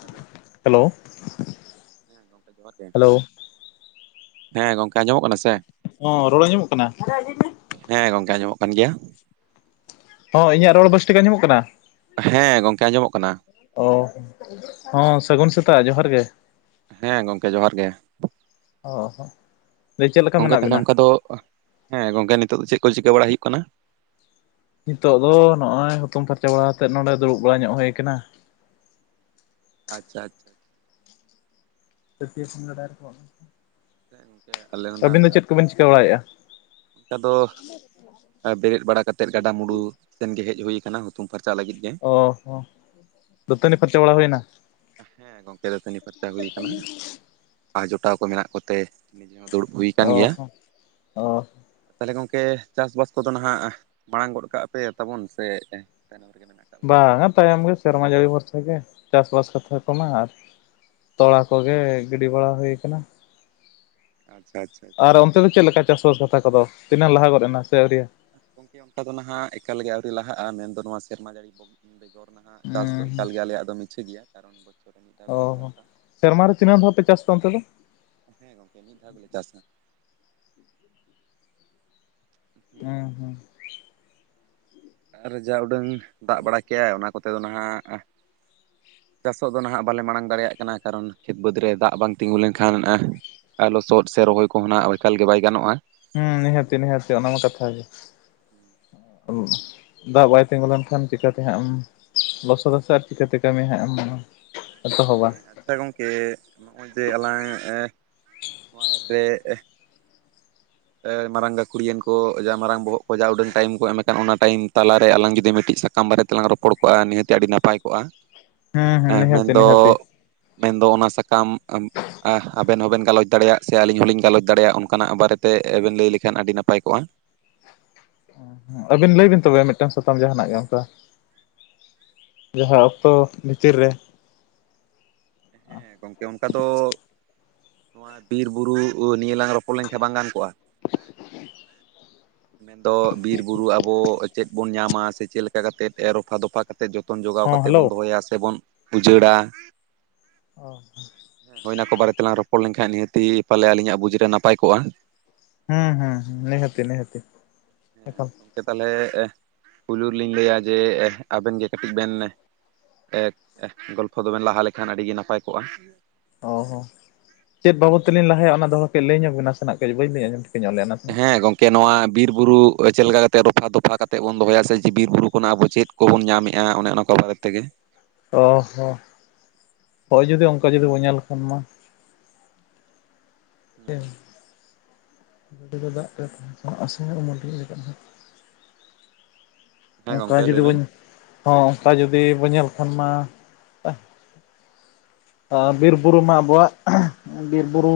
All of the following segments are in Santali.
ᱦᱮᱞᱳ ᱦᱮᱞᱳ ᱦᱮᱸ ᱜᱚᱝᱠᱮ ᱡᱚᱦᱟᱨ ᱜᱮ᱾ ᱦᱮᱞᱳ ᱦᱮᱸ ᱜᱚᱝᱠᱮ ᱟᱸᱡᱚᱢᱚᱜ ᱠᱟᱱᱟ ᱥᱮ? ᱦᱚᱸ ᱨᱚᱲ ᱟᱸᱡᱚᱢᱚᱜ ᱠᱟᱱᱟ? ᱦᱮᱸ ᱜᱚᱝᱠᱮ ᱟᱸᱡᱚᱢᱚᱜ ᱠᱟᱱ ᱜᱮᱭᱟ᱾ ᱦᱚᱸ ᱤᱧᱟᱹᱜ ᱨᱚᱲ ᱵᱮᱥ ᱴᱤᱠ ᱟᱡᱚᱢᱚᱜ ᱠᱟᱱᱟ? ᱦᱮᱸ ᱜᱚᱝᱠᱮ ᱟᱸᱡᱚᱢᱚᱜ ᱠᱟᱱᱟ᱾ ᱚ ᱦᱚᱸ ᱥᱟᱹᱜᱩᱱ ᱥᱮᱛᱟᱜ ᱡᱚᱦᱟᱨ ᱜᱮ᱾ ᱦᱮᱸ ᱜᱚᱝᱠᱮ ᱡᱚᱦᱟᱨ ᱜᱮ᱾ ᱚ ᱦᱚ ᱜᱚᱝᱠᱮ ᱛᱟᱦᱞᱮ ᱚᱱᱠᱟ ᱫᱚ ᱦᱮᱸ ᱜᱚᱝᱠᱮ ᱱᱤᱛᱳᱜ ᱫᱚ ᱪᱮᱫ ᱠᱚ ᱪᱤᱠᱟᱹ ᱵᱟᱲᱟ ᱦᱩᱭᱩᱜ ᱠᱟᱱᱟ? ᱱᱤᱛᱤᱜ ᱫᱚ ᱱᱚᱜ-ᱚᱭ ᱦᱩᱛᱩᱢ ᱯᱷᱟᱨᱪᱟ ᱵᱟᱲᱟ ᱠᱟᱛᱮᱫ ᱱᱚᱸᱰᱮ ᱫᱩᱲᱩᱵ ᱵᱟᱲᱟ ᱧᱚᱜ ᱦᱩᱭ ᱠᱟᱱᱟ᱾ ᱟᱪᱪᱷᱟ ᱟᱪᱪᱷᱟ ᱯᱷᱯᱴᱤᱭᱥᱤ ᱨᱮᱟᱭᱟᱨᱱᱟ [unintelligible] ᱛᱮ ᱤᱱᱠᱮ ᱟᱞᱮ ᱟᱹᱵᱤᱱ ᱫᱚ ᱪᱮᱫ ᱠᱩᱵᱤᱱ ᱪᱤᱠᱟᱹ ᱵᱟᱲᱟᱭᱮᱜ-ᱟ? ᱠᱟᱫᱚ [unintelligible] ᱵᱤᱨᱮᱫ ᱵᱟᱲᱟ ᱠᱟᱛᱮᱫ ᱜᱟᱰᱟ ᱢᱩᱸᱰᱩ ᱥᱮᱱᱜᱮ ᱦᱮᱡ ᱦᱩᱭ ᱠᱟᱱᱟ ᱦᱩᱛᱩᱢ ᱯᱷᱟᱨᱪᱟ ᱞᱟᱹᱜᱤᱫ ᱜᱮ᱾ ᱚ ᱦᱚᱸ ᱫᱟᱹᱛᱟᱹᱱᱤ ᱯᱷᱟᱨᱪᱟ ᱵᱟᱲᱟ ᱦᱩᱭᱱᱟ? ᱦᱮᱸ ᱜᱚᱝᱠᱮ ᱫᱟᱹᱛᱟᱹᱱᱤ ᱯᱷᱟᱨᱪᱟ ᱦᱩᱭ ᱠᱟᱱᱟ ᱟᱨ ᱡᱚᱴᱟᱣ ᱠᱚ ᱢᱮᱱᱟᱜ ᱠᱚᱛᱮ ᱱᱤᱡᱮ ᱦᱚᱸ ᱫᱩᱲᱩᱵ ᱦᱩᱭ ᱠᱟᱱ ᱚ ᱜᱮᱭᱟ, ᱦᱚᱸ ᱚ ᱛᱟᱦᱞᱮ ᱜᱚᱝᱠᱮ ᱪᱟᱥᱵᱟᱥ ᱠᱚᱫᱚ ᱱᱟᱦᱟᱜ ᱢᱟᱲᱟᱝ ᱜᱚᱫ ᱠᱟᱜ ᱯᱮ ᱛᱟᱵᱚᱱ ᱥᱮ ᱛᱟᱭᱱᱚᱢ ᱨᱮ ᱜᱮ ᱢᱮᱱᱟᱜ ᱠᱟᱜ ᱵᱟᱝᱟ ᱛᱟᱭᱚᱢ ᱜᱮ ᱥᱮᱨᱢᱟ ᱡᱟᱹᱲᱤ ᱵᱷᱚᱨᱥᱟ ᱜᱮ, ᱪᱟᱥᱵᱟᱥ ᱠᱟᱛᱷᱟ ᱠᱚᱢᱟ ᱟᱨ ᱛᱚᱲᱟ ᱠᱚᱜᱮ ᱜᱤᱰᱤ ᱵᱟᱲᱟ ᱦᱩᱭ ᱠᱟᱱᱟ᱾ ᱟᱪᱪᱷᱟ ᱟᱪᱪᱷᱟ᱾ ᱟᱨ ᱚᱱᱛᱮ ᱫᱚ ᱪᱮᱫ ᱞᱮᱠᱟ ᱪᱟᱥ-ᱵᱟᱥ ᱠᱟᱛᱷᱟ ᱠᱚᱫᱚ ᱛᱤᱱᱟᱹᱜ ᱞᱟᱦᱟ ᱜᱚᱫ ᱮᱱᱟ ᱥᱮ ᱟᱹᱣᱨᱤᱭᱟᱹ? ᱜᱚᱢᱠᱮ ᱚᱝᱠᱟ ᱫᱚ ᱱᱟᱦᱟᱸᱜ ᱮᱠᱟᱞ ᱜᱮ ᱟᱹᱣᱨᱤ ᱞᱟᱦᱟᱜᱼᱟ ᱢᱮᱱᱫᱚ ᱱᱚᱣᱟ ᱥᱮᱨᱢᱟ ᱡᱟᱹᱲᱤ ᱵᱚᱱ ᱵᱮᱜᱚᱨ ᱱᱟᱦᱟᱸᱜ ᱪᱟᱥ ᱫᱚ ᱦᱩᱸ ᱮᱠᱟᱞ ᱜᱮᱭᱟ ᱟᱞᱮᱭᱟᱜ ᱫᱚ ᱢᱤᱪᱷᱟᱹ ᱜᱮᱭᱟ᱾ ᱠᱟᱨᱚᱱ ᱵᱚᱪᱷᱚᱨ ᱨᱮ ᱢᱤᱫ ᱫᱷᱟᱣ ᱚ ᱜᱮᱞᱮ ᱪᱟᱥᱟ ᱥᱮᱨᱢᱟ ᱨᱮ ᱛᱤᱱᱟᱹᱜ ᱫᱷᱟᱳ ᱯᱮ ᱪᱟᱥ ᱜᱮᱣᱟ ᱚᱱᱛᱮ ᱫᱚ? ᱦᱮᱸ ᱜᱚᱝᱠᱮ ᱢᱤᱫ ᱫᱷᱟᱣ ᱜᱮᱞᱮ ᱪᱟᱥᱟ᱾ ᱦᱪ ᱦᱮᱸ ᱦᱩᱸ᱾ ᱟᱨ ᱡᱟ ᱩᱰᱟᱹᱝ ᱫᱟᱜ ᱵᱟᱲᱟ ᱠᱮᱜᱼᱟᱭ ᱚᱱᱟ ᱠᱚᱛᱮ ᱫᱚ ᱱᱟᱦᱟᱸᱜ ᱪᱟᱥᱚᱜ ᱫᱚ ᱱᱟᱦᱟᱸᱜ ᱵᱟᱞᱮ ᱢᱟᱲᱟᱝ ᱫᱟᱲᱮᱭᱟᱜ ᱠᱟᱱᱟ ᱠᱟᱨᱚᱱ ᱠᱷᱮᱛ ᱵᱟᱹᱫᱽ ᱨᱮ ᱫᱟᱜ ᱵᱟᱝ ᱛᱤᱸᱜᱩ ᱞᱮᱱᱠᱷᱟᱱ ᱟ ᱞᱚᱥᱚᱫ ᱥᱮ ᱨᱚᱦᱚᱭ ᱠᱚᱦᱚ ᱱᱟᱸᱜ ᱮᱠᱟᱞ ᱜᱮ ᱵᱟᱭ ᱜᱟᱱᱚᱜᱼᱟ᱾ ᱦᱩᱸ ᱱᱤᱦᱟᱹᱛᱤ ᱱᱤᱦᱟᱹᱛᱤ ᱚᱱᱟᱢᱟ ᱠᱟᱛᱷᱟ ᱜᱮ᱾ ᱫᱟᱜ ᱵᱟᱭ ᱛᱤᱸᱜᱩ ᱞᱮᱱᱠᱷᱟᱱ ᱪᱤᱠᱟᱹᱛᱮ ᱦᱟᱸᱜ ᱮᱢ ᱞᱚᱥᱚᱫᱟ ᱥᱟ ᱟᱨ ᱪᱤᱠᱟᱹᱛᱮ ᱠᱟᱹᱢᱤ ᱦᱟᱸᱜ ᱮᱢ ᱢᱟ ᱦᱮᱸ ᱟᱪᱪᱷᱟ ᱜᱚᱝᱠᱮ ᱱᱚᱜᱼᱚᱭ ᱡᱮ ᱟᱞᱟᱝ ᱮ ᱱᱚᱣᱟ ᱮᱯ ᱨᱮ [inaudible] ᱮ ᱢᱟᱨᱟᱝ ᱜᱟᱹᱠᱷᱩᱲᱤᱮᱱ ᱠᱚ ᱡᱟ ᱢᱟᱨᱟᱝ ᱵᱚᱦᱚᱜ ᱠᱚ ᱡᱟ ᱩᱰᱟᱹᱝ ᱴᱟᱭᱤᱢ ᱠᱚ ᱮᱢ ᱠᱟᱱ ᱚᱱᱟ ᱴᱟᱭᱤᱢ ᱛᱟᱞᱟᱨᱮ ᱟᱞᱟᱝ ᱡᱩᱫᱤ ᱢᱤᱫᱴᱤᱡ ᱥᱟ ᱛᱟᱢ ᱵᱟᱨᱮ ᱛᱮᱞᱟᱝ ᱨᱚᱯᱚᱲ ᱠᱚᱜᱼᱟ ᱱᱤᱦᱟᱹᱛ ᱜᱮ ᱟᱹᱰᱤ ᱱᱟᱯᱟᱭ ᱠᱚᱜᱼᱟ᱾ ᱦᱩᱸ ᱦᱩᱸ ᱱᱤᱦᱟᱹᱛᱤ ᱢᱮᱱᱫᱚ ᱱᱤᱦᱟᱹᱛᱤ᱾ ᱢᱮᱱᱫᱚ ᱚᱱᱟ ᱥᱟᱠᱟᱢ ᱟᱢ ᱟ ᱟᱵᱮᱱ ᱦᱚᱸᱵᱮᱱ ᱜᱟᱞᱚᱪ ᱫᱟᱲᱮᱭᱟᱜᱼᱟ ᱥᱮ ᱟᱹᱞᱤᱧ ᱦᱚᱸᱞᱤᱧ ᱜᱟᱞᱚᱪ ᱫᱟᱲᱮᱭᱟᱜ ᱚᱱᱠᱟᱱᱟᱜ ᱵᱟᱨᱮᱛᱮ ᱵᱮᱱ ᱞᱟᱹᱭ ᱞᱮᱠᱷᱟᱱ ᱟᱹᱰᱤ ᱱᱟᱯᱟᱭ ᱠᱚᱜᱼᱟ᱾ ᱟᱹᱵᱤᱱ ᱞᱟᱹᱭ ᱵᱤᱱ ᱛᱚᱵᱮ ᱢᱤᱫᱴᱟᱝ ᱥᱟᱛᱟᱢ ᱡᱟᱦᱟᱸᱱᱟᱜ ᱜᱮ ᱚᱝᱠᱟ᱾ ᱡᱟᱦᱟᱸ ᱚᱠᱛᱚ ᱵᱷᱤᱛᱤᱨ ᱨᱮ ᱦᱮᱸ ᱜᱚᱝᱠᱮ ᱚᱱᱠᱟ ᱫᱚ ᱱᱚᱣᱟ ᱵᱤᱨ ᱵᱩᱨᱩ ᱱᱤᱭᱟᱹ ᱞᱟᱝ ᱨᱚᱯᱚᱲ ᱞᱮᱱᱠᱷᱟᱱ ᱵᱟᱝ ᱜᱟᱱ ᱠᱚᱜᱼᱟ? ᱸ [inaudible] ᱢᱮᱱᱫᱚ ᱵᱤᱨ ᱵᱩᱨᱩ ᱟᱵᱚ ᱪᱮᱫ ᱵᱚᱱ ᱧᱟᱢᱟ ᱥᱮ ᱪᱮᱫ ᱞᱮᱠᱟ ᱠᱟᱛᱮᱫ ᱨᱚᱯᱷᱟ ᱫᱚᱯᱷᱟ ᱠᱟ ᱛᱮ ᱡᱚᱛᱚᱱ ᱡᱚᱜᱟᱣ ᱦᱚᱸ ᱠᱟᱛᱮ ᱦᱮᱞᱳ ᱵᱚᱱ ᱫᱚᱦᱚᱭᱟ ᱥᱮᱵᱚᱱ ᱩᱡᱟᱹᱲᱟ, ᱚ ᱦᱚᱸ᱾ ᱦᱳᱭ ᱚᱱᱟ ᱠᱚ ᱵᱟᱨᱮ ᱛᱮᱞᱟᱝ ᱨᱚᱯᱚᱲ ᱞᱮᱱᱠᱷᱟᱱ ᱱᱤᱦᱟᱹᱛᱤ ᱯᱟᱞᱮ ᱟᱹᱞᱤᱧᱟᱜ ᱵᱩᱡᱽ ᱨᱮ ᱱᱟᱯᱟᱭ ᱠᱚᱜᱼᱟ᱾ ᱦᱩᱸ ᱦᱩᱸ ᱦᱩᱸ ᱱᱤᱦᱟᱹᱛᱤ ᱱᱤᱦᱟᱹᱛᱤ ᱮᱠᱷᱟᱞ᱾ ᱥᱮ ᱛᱟᱦᱚᱞᱮ ᱯᱩᱭᱞᱩ ᱨᱮ ᱞᱤᱧ ᱞᱟᱹᱭᱟ ᱡᱮ ᱟᱵᱮᱱ ᱜᱮ ᱠᱟᱹᱴᱤᱡ ᱵᱮᱱ ᱮᱫᱽ ᱜᱚᱞᱯᱷᱚ ᱫᱚᱵᱮᱱ ᱞᱟᱦᱟ ᱞᱮᱠᱷᱟᱱ ᱟᱹᱰᱤᱜᱮ ᱱᱟᱯᱟᱭ ᱠᱚᱜᱼᱟ᱾ ᱚ ᱦᱚᱸ ᱪᱮᱫ ᱵᱟᱵᱚᱫ ᱛᱮᱞᱤᱧ ᱞᱟᱦᱟᱭᱟ ᱚᱱᱟ ᱫᱚ ᱠᱟᱹᱴᱤᱡ ᱞᱟᱹᱭ ᱧᱚᱜ ᱵᱮᱱ ᱱᱟᱥᱮᱱᱟᱜ ᱠᱟᱹᱡ ᱵᱟᱹᱧ ᱞᱟᱹᱭ ᱟᱸᱡᱚᱢ ᱴᱷᱤᱠᱟᱹ ᱧᱚᱜ ᱞᱮᱭᱟ᱾ ᱦᱮᱸ ᱜᱚᱢᱠᱮ ᱱᱚᱣᱟ ᱵᱤᱨ ᱵᱩᱨᱩ ᱪᱮᱞ ᱞᱮᱠᱟ ᱠᱟᱛᱮᱫ ᱨᱚᱯᱷᱟ ᱫᱚᱯᱷᱟ ᱠᱟᱛᱮᱫ ᱵᱚᱱ ᱫᱚᱦᱚᱭᱟ ᱥᱮ ᱡᱮ ᱵᱤᱨ ᱵᱩᱨᱩ ᱠᱷᱚᱱᱟᱜ ᱟᱵᱚ ᱪᱮᱫ ᱠᱚᱵᱚᱱ ᱧᱟᱢᱮᱜᱼᱟ ᱚᱱᱮ ᱚᱱᱟ ᱠᱚ ᱵᱟᱨᱮ ᱛᱮᱜᱮ᱾ ᱚ ᱦᱚᱸ ᱦᱳᱭ ᱡᱩᱫᱤ ᱚᱝᱠᱟ ᱡᱩᱫᱤ ᱵᱚᱱ ᱧᱮᱞ ᱞᱮᱠᱷᱟᱱ ᱢᱟ, [inaudible] ᱜᱟᱹᱰᱤ ᱫᱚ ᱫᱟᱜ ᱛᱮ ᱛᱟᱦᱮᱸ ᱦᱚᱪᱚ ᱟᱥᱮ ᱩᱢᱩᱞ ᱨᱮ [inaudible] ᱦᱮᱸ ᱚᱝᱠᱟ ᱜᱚᱝᱠᱮ ᱞᱟᱹᱭ ᱡᱩᱫᱤ ᱵᱤᱱ᱾ ᱵᱚᱱ ᱦᱚᱸ ᱚᱝᱠᱟ ᱡᱩᱫᱤ ᱵᱚᱱ ᱧᱮᱞ ᱠᱷᱟᱱ ᱢᱟ ᱟ ᱵᱤᱨ-ᱵᱩᱨᱩ ᱢᱟ ᱟᱵᱚᱣᱟᱜ ᱵᱤᱨ-ᱵᱩᱨᱩ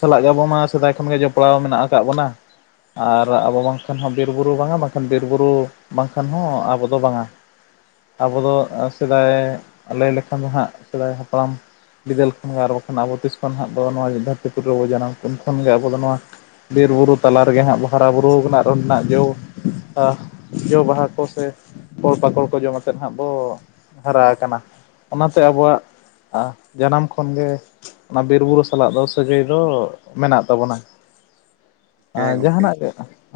ᱥᱟᱞᱟᱜ ᱜᱮ ᱟᱵᱚ ᱢᱟ ᱥᱮᱫᱟᱭ ᱠᱷᱚᱱᱜᱮ ᱡᱚᱯᱲᱟᱣ ᱢᱮᱱᱟᱜ ᱠᱟᱫ ᱵᱚᱱᱟ, ᱟᱨ ᱟᱵᱚ ᱵᱟᱝᱠᱷᱟᱱ ᱦᱚᱸ ᱵᱤᱨᱼᱵᱩᱨᱩ ᱵᱟᱝᱟ, ᱵᱟᱝᱠᱷᱟᱱ ᱵᱤᱨᱼᱵᱩᱨᱩ ᱵᱟᱝᱠᱷᱟᱱ ᱦᱚᱸ ᱟᱵᱚ ᱫᱚ ᱵᱟᱝᱟ᱾ ᱟᱵᱚ ᱫᱚ ᱥᱮᱫᱟᱭ ᱞᱟᱹᱭ ᱞᱮᱠᱷᱟᱱ ᱫᱚ ᱦᱟᱸᱜ ᱥᱮᱫᱟᱭ ᱦᱟᱯᱲᱟᱢ, ᱵᱤᱫᱟᱹᱞ ᱠᱷᱚᱱ ᱜᱮ ᱟᱨ ᱵᱟᱠᱷᱟᱱ ᱟᱵᱚ ᱛᱤᱥ ᱠᱷᱚᱱ ᱦᱟᱸᱜ ᱫᱚ ᱱᱚᱣᱟ ᱫᱷᱟᱹᱨᱛᱤ ᱯᱩᱨ ᱨᱮᱵᱚᱱ ᱡᱟᱱᱟᱢ ᱩᱱ ᱠᱷᱚᱱ ᱜᱮ ᱟᱵᱚ ᱫᱚ ᱱᱚᱣᱟ ᱵᱤᱨᱵᱩᱨᱩ ᱛᱟᱞᱟ ᱨᱮᱜᱮ ᱦᱟᱸᱜ ᱦᱟᱨᱟ ᱵᱩᱨᱩ ᱠᱟᱱᱟ ᱟᱨ ᱚᱸᱰᱮᱱᱟᱜ ᱡᱚ ᱦᱟ ᱡᱚ ᱵᱟᱦᱟ ᱠᱚ ᱥᱮ ᱯᱷᱚᱲ ᱯᱟᱠᱚᱲ ᱠᱚ ᱡᱚᱢ ᱟᱛᱮᱫ ᱦᱟᱸᱜ ᱵᱚ ᱦᱟᱨᱟ ᱟᱠᱟᱱᱟ᱾ ᱚᱱᱟᱛᱮ ᱟᱵᱚᱣᱟᱜ ᱟ ᱡᱟᱱᱟᱢ ᱠᱷᱚᱱᱜᱮ ᱚᱱᱟ ᱵᱤᱨ ᱵᱩᱨᱩ ᱥᱟᱞᱟᱜ ᱫᱚ ᱥᱟᱹᱜᱟᱹᱭ ᱫᱚ ᱢᱮᱱᱟᱜ ᱛᱟᱵᱚᱱᱟ᱾ [inaudible] ᱟᱸ ᱜᱚᱝᱠᱮ ᱡᱟᱦᱟᱸᱱᱟᱜ ᱜᱮ,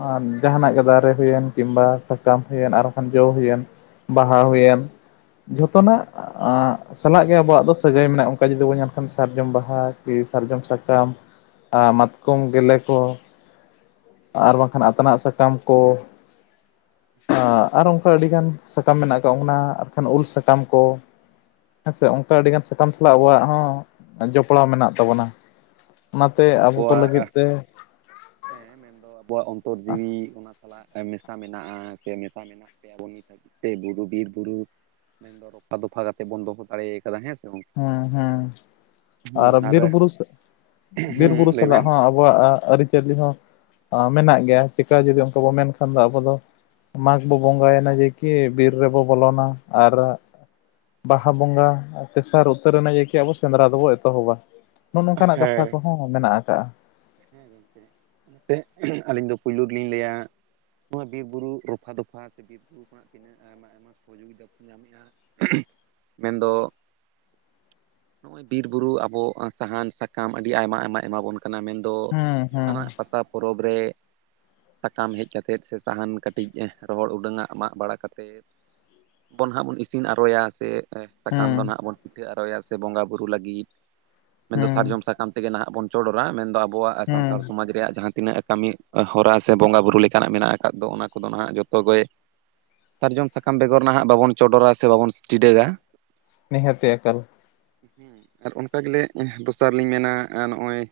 ᱟᱻ ᱡᱟᱦᱟᱸᱱᱟᱜ ᱜᱮ ᱫᱟᱨᱮ ᱦᱩᱭᱮᱱ ᱠᱤᱢᱵᱟ ᱥᱟᱠᱟᱢ ᱦᱩᱭᱮᱱ ᱟᱨ ᱵᱟᱝᱠᱷᱟᱱ ᱡᱚᱸ ᱦᱩᱭᱮᱱ, ᱵᱟᱦᱟ ᱦᱩᱭᱮᱱ ᱡᱷᱚᱛᱚᱱᱟᱜ ᱥᱟᱞᱟᱜ ᱜᱮ ᱟᱵᱚᱣᱟᱜ ᱫᱚᱥ ᱥᱟᱹᱜᱟᱹᱭ ᱢᱮᱱᱟᱜᱼᱟ ᱚᱱᱠᱟ ᱡᱩᱫᱤ ᱵᱚᱱ ᱧᱟᱢ ᱠᱷᱟᱱ ᱥᱟᱨᱡᱚᱢ ᱵᱟᱦᱟ ᱠᱤ ᱥᱟᱨᱡᱚᱢ ᱥᱟᱠᱟᱢ ᱟ ᱢᱟᱛᱠᱚᱢ ᱜᱮᱞᱮ ᱠᱚ, ᱟᱨ ᱵᱟᱝᱠᱷᱟᱱ ᱟᱛᱱᱟᱜ ᱥᱟᱠᱟᱢ ᱠᱚ ᱦᱮᱸ ᱟᱨ ᱚᱱᱠᱟ ᱟᱹᱰᱤᱜᱟᱱ ᱥᱟᱠᱟᱢ ᱢᱮᱱᱟᱜ ᱠᱟᱜᱟ ᱚᱱᱟ ᱟᱨᱠᱷᱟᱱ ᱩᱞ ᱥᱟᱠᱟᱢ ᱠᱚ ᱦᱮᱸᱥᱮ ᱚᱱᱠᱟ ᱟᱹᱰᱤᱜᱟᱱ ᱥᱟᱠᱟᱢ ᱥᱟᱞᱟᱜ ᱟᱹᱵᱚᱣᱟᱜ ᱦᱚᱸ ᱡᱚᱯᱲᱟᱣ ᱢᱮᱱᱟᱜ ᱛᱟᱵᱚᱱᱟ᱾ ᱚᱱᱟᱛᱮ ᱢᱮᱱᱫᱚ ᱟᱵᱚ ᱠᱚ ᱞᱟᱹᱜᱤᱫ ᱟᱵᱚᱣᱟᱜ ᱛᱮ ᱦᱮᱸ ᱢᱮᱱᱫᱚ ᱟᱵᱚᱣᱟᱜ ᱚᱱᱛᱚᱨ ᱡᱤᱣᱤ ᱚᱱᱟ ᱥᱟᱞᱟᱜ ᱦᱮᱸ ᱢᱮᱥᱟ ᱢᱮᱱᱟᱜᱼᱟ ᱥᱮ ᱢᱮᱥᱟ ᱢᱮᱱᱟᱜ ᱯᱮᱭᱟ ᱵᱚᱱ ᱱᱤᱛ ᱦᱟᱹᱵᱤᱜ ᱛᱮ ᱵᱩᱨᱩ ᱵᱤᱨ ᱵᱩᱨᱩ ᱢᱮᱱᱫᱚ ᱨᱚᱯᱷᱟ ᱫᱚᱯᱷᱟ ᱠᱟᱛᱮ ᱵᱚᱱ ᱫᱚᱦᱚ ᱫᱟᱲᱮᱭ ᱠᱟᱫᱟ ᱦᱮᱸᱥᱮ ᱵᱟᱝ, ᱦᱮᱸ ᱦᱮᱸ ᱟᱨ ᱵᱤᱨ ᱵᱩᱨᱩ ᱵᱤᱨ ᱦᱩᱸ ᱵᱩᱨᱩ ᱞᱟᱹᱭ ᱥᱟᱞᱟᱜ ᱵᱮᱱ ᱦᱚᱸ ᱟ ᱵᱚᱣᱟᱜ ᱟᱹᱨᱤᱪᱟᱹᱞᱤ ᱦᱚᱸ ᱢᱮᱱᱟᱜ ᱜᱮᱭᱟ ᱪᱤᱠᱟ ᱡᱩᱫᱤ ᱚᱱᱠᱟ ᱵᱚ ᱢᱮᱱᱠᱷᱟᱱ ᱫᱚ ᱟᱵᱚ ᱫᱚ ᱢᱟᱜᱽ ᱵᱚ ᱵᱚᱸᱜᱟᱭᱮᱱᱟ ᱡᱮᱠᱤ ᱵᱤᱨ ᱨᱮᱵᱚ ᱵᱚᱞᱚᱱᱟ ᱟᱨ ᱵᱟᱦᱟ ᱵᱚᱸᱜᱟ ᱛᱮᱥᱟᱨ ᱩᱛᱟᱹᱨᱱᱟ ᱡᱮᱠᱤ ᱟᱵᱚ ᱥᱮᱸᱫᱽᱨᱟ ᱫᱚᱵᱚ ᱮᱛᱚᱦᱚᱵᱟ ᱱᱚᱜᱼᱚ ᱱᱚᱝᱠᱟᱱᱟᱜ ᱠᱟᱛᱷᱟ ᱦᱮᱸ ᱠᱚᱦᱚᱸ ᱢᱮᱱᱟᱜ ᱠᱟᱜᱼᱟ᱾ ᱦᱮᱸ ᱜᱚᱝᱠᱮ, ᱚᱱᱟᱛᱮ ᱟᱹᱞᱤᱧ ᱫᱚ ᱯᱩᱭᱞᱩ ᱜᱮᱞᱤᱧ ᱞᱟᱹᱭᱟ ᱱᱚᱣᱟ ᱵᱤᱨ ᱵᱩᱨᱩ ᱨᱚᱯᱷᱟ ᱫᱚᱯᱷᱟ ᱥᱮ ᱵᱤᱨ ᱚᱱᱠᱟᱱᱟᱜ ᱪᱤᱱᱦᱟᱹ ᱟᱭᱢᱟ ᱟᱭᱢᱟ ᱥᱚᱦᱚᱡᱳᱜᱤᱛᱟ [unintelligible] ᱧᱟᱢᱮᱜᱼᱟ ᱢᱮᱱᱫᱚ, ᱱᱚᱜᱼᱚᱭ ᱵᱤᱨ ᱵᱩᱨᱩ ᱟᱵᱚ ᱥᱟᱦᱟᱱ ᱥᱟᱠᱟᱢ ᱟᱹᱰᱤ ᱟᱭᱢᱟ ᱟᱭᱢᱟ ᱮᱢᱟᱵᱚᱱ ᱠᱟᱱᱟ ᱢᱮᱱ ᱫᱚ ᱦᱩᱸ ᱦᱩᱸ ᱡᱟᱸᱦᱟᱱᱟᱜ ᱯᱟᱛᱟ ᱯᱚᱨᱚᱵᱽ ᱨᱮ ᱥᱟᱠᱟᱢ ᱦᱮᱡ ᱠᱟᱛᱮᱫ ᱥᱮ ᱥᱟᱦᱟᱱ ᱠᱟᱹᱴᱤᱜ ᱨᱚᱦᱚᱲ ᱩᱰᱟᱹᱝᱟᱜ ᱢᱟᱜ ᱵᱟᱲᱟ ᱠᱟᱛᱮᱫ ᱵᱚᱱ ᱱᱟᱦᱟᱜ ᱵᱚᱱ ᱤᱥᱤᱱ ᱟᱨᱚᱭᱟ ᱥᱮ ᱮ ᱥᱟᱠᱟᱢ ᱦᱩᱸ ᱫᱚ ᱱᱟᱜ ᱵᱚᱱ ᱯᱤᱴᱷᱟᱹ ᱟᱨᱚᱭᱟ ᱥᱮ ᱵᱚᱸᱜᱟ ᱵᱩᱨᱩ ᱞᱟᱹᱜᱤᱫ ᱢᱮᱱᱫᱚ ᱦᱩᱸ ᱥᱟᱨᱡᱚᱢ ᱥᱟᱠᱟᱢ ᱛᱮᱜᱮ ᱱᱟᱦᱟᱜ ᱵᱚᱱ ᱪᱚᱰᱚᱨᱟ ᱢᱮᱱᱫᱚ ᱟᱵᱚᱣᱟᱜ ᱦᱩᱸ ᱥᱟᱱᱛᱟᱲ ᱥᱚᱢᱟᱡᱽ ᱨᱮᱭᱟᱜ ᱡᱟᱸᱦᱟ ᱛᱤᱱᱟᱹᱜ ᱮ ᱠᱟᱹᱢᱤ ᱦᱚᱨᱟ ᱥᱮ ᱵᱚᱸᱜᱟ ᱵᱩᱨᱩ ᱞᱮᱠᱟᱱᱟᱜ ᱢᱮᱱᱟᱜ ᱟᱠᱟᱫ ᱫᱚ ᱚᱱᱟ ᱠᱚᱫᱚ ᱱᱟᱦᱟᱜ ᱡᱚᱛᱚ ᱜᱮ ᱥᱟᱨᱡᱚᱢ ᱥᱟᱠᱟᱢ ᱵᱮᱜᱚᱨ ᱱᱟᱦᱟᱜ ᱵᱟᱵᱚᱱ ᱪᱚᱰᱚᱨᱟ ᱥᱮ ᱵᱟᱵᱚᱱ ᱴᱤᱰᱟᱹᱜᱟ᱾ ᱱᱤᱦᱟᱹᱛᱤ ᱮᱠᱟᱞ᱾ ᱦᱩᱸ ᱟᱨ ᱚᱱᱠᱟ ᱜᱮᱞᱮ ᱮ ᱫᱚᱥᱟᱨ ᱞᱤᱧ ᱢᱮᱱᱟ ᱮᱸ ᱱᱚᱜᱼᱚᱭ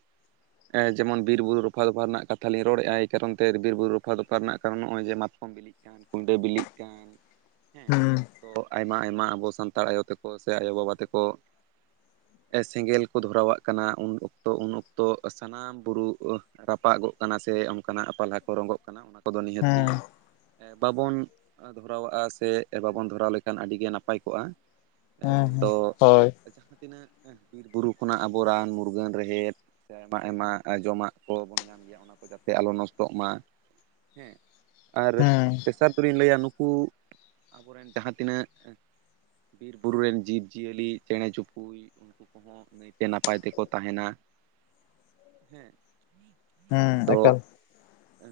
ᱡᱮᱢᱚᱱ ᱵᱤᱨ ᱵᱩᱨᱩ ᱨᱚᱯᱷᱟ ᱫᱚᱯᱷᱟ ᱨᱮᱱᱟᱜ ᱠᱟᱛᱷᱟ ᱞᱤᱧ ᱨᱚᱲᱮᱜᱼᱟ ᱮᱭ ᱠᱟᱨᱚᱱ ᱛᱮ ᱵᱤᱨ ᱵᱩᱨᱩ ᱨᱚᱯᱷᱟ ᱫᱚᱯᱷᱟ ᱨᱮᱱᱟᱜ ᱠᱟᱨᱚᱱ ᱱᱚᱜᱼᱚᱭ ᱡᱮ ᱢᱟᱛᱠᱚᱢ ᱵᱤᱞᱤ ᱠᱟᱱ ᱠᱩᱰᱟᱹ ᱵᱤᱞᱤᱜ ᱠᱟᱱ, ᱩᱸ ᱦᱩᱸ ᱛᱚ ᱟᱭᱢᱟ ᱟᱭᱢᱟ ᱟᱵᱚ ᱥᱟᱱᱛᱟᱲ ᱟᱭᱳ ᱛᱮᱠᱚ ᱥᱮ ᱟᱭᱳ ᱵᱟᱵᱟ ᱛᱮᱠᱚ ᱮ ᱥᱮᱸᱜᱮᱞ ᱠᱚ ᱫᱷᱚᱨᱟᱣᱟᱜ ᱠᱟᱱᱟ ᱩᱱ ᱚᱠᱛᱚ ᱩᱱ ᱚᱠᱛᱚ ᱥᱟᱱᱟᱢ ᱵᱩᱨᱩ ᱨᱟᱯᱟᱜᱚᱜ ᱠᱟᱱᱟ ᱥᱮ ᱚᱱᱠᱟᱱᱟᱜ ᱯᱟᱞᱦᱟ ᱠᱚ ᱨᱚᱝᱜᱚᱜ ᱠᱟᱱᱟ ᱚᱱᱟ, ᱠᱚᱫᱚ ᱱᱤᱦᱟᱹᱛᱤ ᱦᱩᱸ ᱮ ᱵᱟᱵᱚᱱ ᱫᱷᱚᱨᱟᱣᱟᱜᱼᱟ ᱥᱮ ᱵᱟᱵᱚᱱ ᱫᱷᱚᱨᱟᱣ ᱞᱮᱠᱷᱟᱱ ᱟᱹᱰᱤ ᱜᱮ ᱱᱟᱯᱟᱭ ᱠᱚᱜᱼᱟ᱾ ᱦᱩᱸ ᱦᱩᱸ ᱢᱮᱱᱫᱚ ᱦᱳᱭ ᱡᱟᱸᱦᱟ ᱛᱤᱱᱟᱹᱜ ᱵᱤᱨ ᱵᱩᱨᱩ ᱠᱷᱚᱱᱟᱜ ᱟᱵᱚ ᱨᱟᱱ ᱢᱩᱨᱜᱟᱹᱱ ᱨᱮᱦᱮᱫ ᱥᱮ ᱟᱭᱢᱟ ᱟᱭᱢᱟ ᱡᱚᱢᱟᱜ ᱠᱚᱵᱚᱱ ᱧᱟᱢ ᱜᱮᱭᱟ ᱚᱱᱟ ᱠᱚ ᱡᱟᱛᱮ ᱟᱞᱚ ᱱᱚᱥᱴᱚᱜ ᱢᱟ᱾ ᱦᱮᱸ ᱟᱨ ᱦᱩᱸ ᱛᱮᱥᱟᱨ ᱫᱚᱞᱤᱧ ᱞᱟᱹᱭᱟ ᱱᱩᱠᱩ ᱟᱵᱚᱨᱮᱱ ᱡᱟᱸᱦᱟ ᱛᱤᱱᱟᱹᱜᱼᱼ ᱵᱤᱨ ᱵᱩᱨᱩ ᱨᱮᱱ ᱡᱤᱵᱽᱡᱤᱭᱟᱹᱞᱤ ᱪᱮᱬᱮ ᱪᱩᱯᱩᱭ ᱩᱱᱠᱩ ᱠᱚᱦᱚ [inaudible] ᱱᱟᱹᱭᱛᱮ ᱱᱟᱯᱟᱭ ᱛᱮᱠᱚ ᱛᱟᱦᱮᱱᱟ᱾ ᱦᱮᱸ ᱦᱮᱸ ᱢᱮᱱᱫᱚ ᱮᱠᱟᱞ